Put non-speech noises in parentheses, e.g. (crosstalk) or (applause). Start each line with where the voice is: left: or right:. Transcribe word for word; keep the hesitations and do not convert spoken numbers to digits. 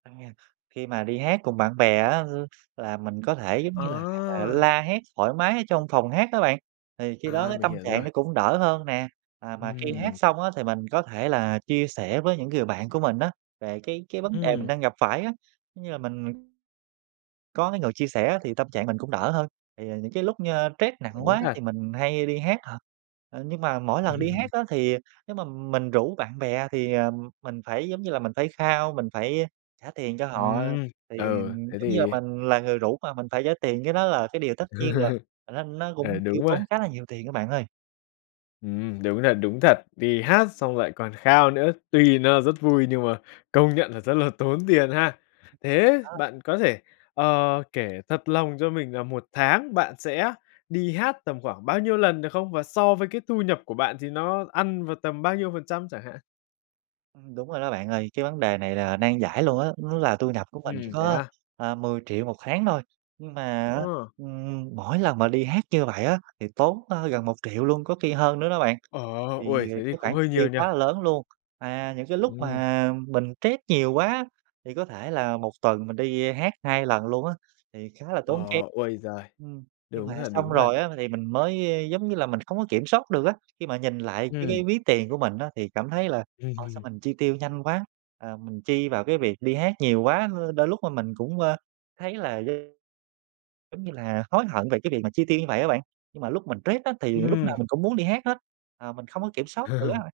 right: À, khi mà đi hát cùng bạn bè á, l là mình có thể, giống như là,
left: Ờ.
right: la hét thoải mái ở trong phòng hát á bạn, thì khi đó
left: À,
right: cái
left: mình
right: tâm
left: hiểu
right: trạng
left: rồi.
right: nó cũng đỡ hơn nè. À, mà khi hát
left: Ừm.
right: xong á, thì mình có thể là chia sẻ với những người bạn của mình á, về cái cái vấn đề mình
left: Ừm.
right: đang gặp phải á. Giống như là mình có cái người chia sẻ á, thì tâm trạng mình cũng đỡ hơn. Thì, à, những cái lúc như trét nặng
left: Đúng
right: quá
left: thật.
right: thì mình hay đi hát thật. Ờ, nhưng mà mỗi lần đi hát
left: (chuckles)
right: á, thì nếu mà mình rủ bạn bè thì, ờm, mình phải, giống như là, mình phải khao, mình phải trả tiền cho họ.
left: Ừm,
right: Thì,
left: ừ,
right: ừm,
left: thế
right: giống như là,
left: thì
right: mình là người rủ mà mình phải trả tiền, cái đó là cái điều tất nhiên rồi,
left: (laughs)
right: và nó nó
left: Ừ,
right: cũng tiêu
left: đúng rồi.
right: tốn khá là nhiều tiền á bạn ơi.
left: Ừm, đúng thật, đúng thật. Đi hát xong lại còn khao nữa, tuy nó rất vui nhưng mà công nhận là rất là tốn tiền ha. Thế
right: Ờ.
left: bạn có thể, ờ, kể thật lòng cho mình là một tháng bạn sẽ đi hát tầm khoảng bao nhiêu lần được không? Và so với cái thu nhập của bạn thì nó ăn vào tầm bao nhiêu phần trăm chẳng hạn?
right: Ừm, đúng rồi đó bạn ơi. Cái vấn đề này là nan giải luôn á, nó là thu nhập của mình chỉ
left: Ừm, thế
right: có,
left: à?
right: ờ, mười triệu một tháng thôi, nhưng mà á,
left: Ờ.
right: ừm, mỗi lần mà đi hát như vậy á, thì tốn, ơ, gần một triệu luôn, có khi hơn nữa đó bạn,
left: Ờ,
right: thì
left: ôi, thế thì
right: cái
left: cũng
right: khoản chi
left: hơi nhiều
right: tiêu
left: nhỉ?
right: quá là lớn luôn. À, những cái lúc
left: Ừm.
right: mà mình trét nhiều quá thì có thể là một tuần mình đi, ơ, hát hai lần luôn á, thì khá là
left: Ờ,
right: tốn kém.
left: ôi giời.
right: Ừm, nhưng mà
left: Đúng thật,
right: xong
left: đúng thật.
right: rồi á m thì mình mới, ơ, giống như là, mình không có kiểm soát được á, khi mà nhìn lại cái
left: Ừm.
right: cái ví tiền của mình á, thì cảm thấy là,
left: Ừm,
right: ủa, sao
left: ừm.
right: mình chi tiêu nhanh quá. À, mình chi vào cái việc đi hát nhiều quá, l đôi lúc mà mình cũng, ơ, thấy là (unintelligible) giống như là, hối hận về cái việc mà chi tiêu như vậy á bạn, nhưng mà lúc mình trét á thì lúc nào
left: Ừm.
right: mình cũng muốn đi hát hết, à, mình không có kiểm soát được á.
left: (chuckles)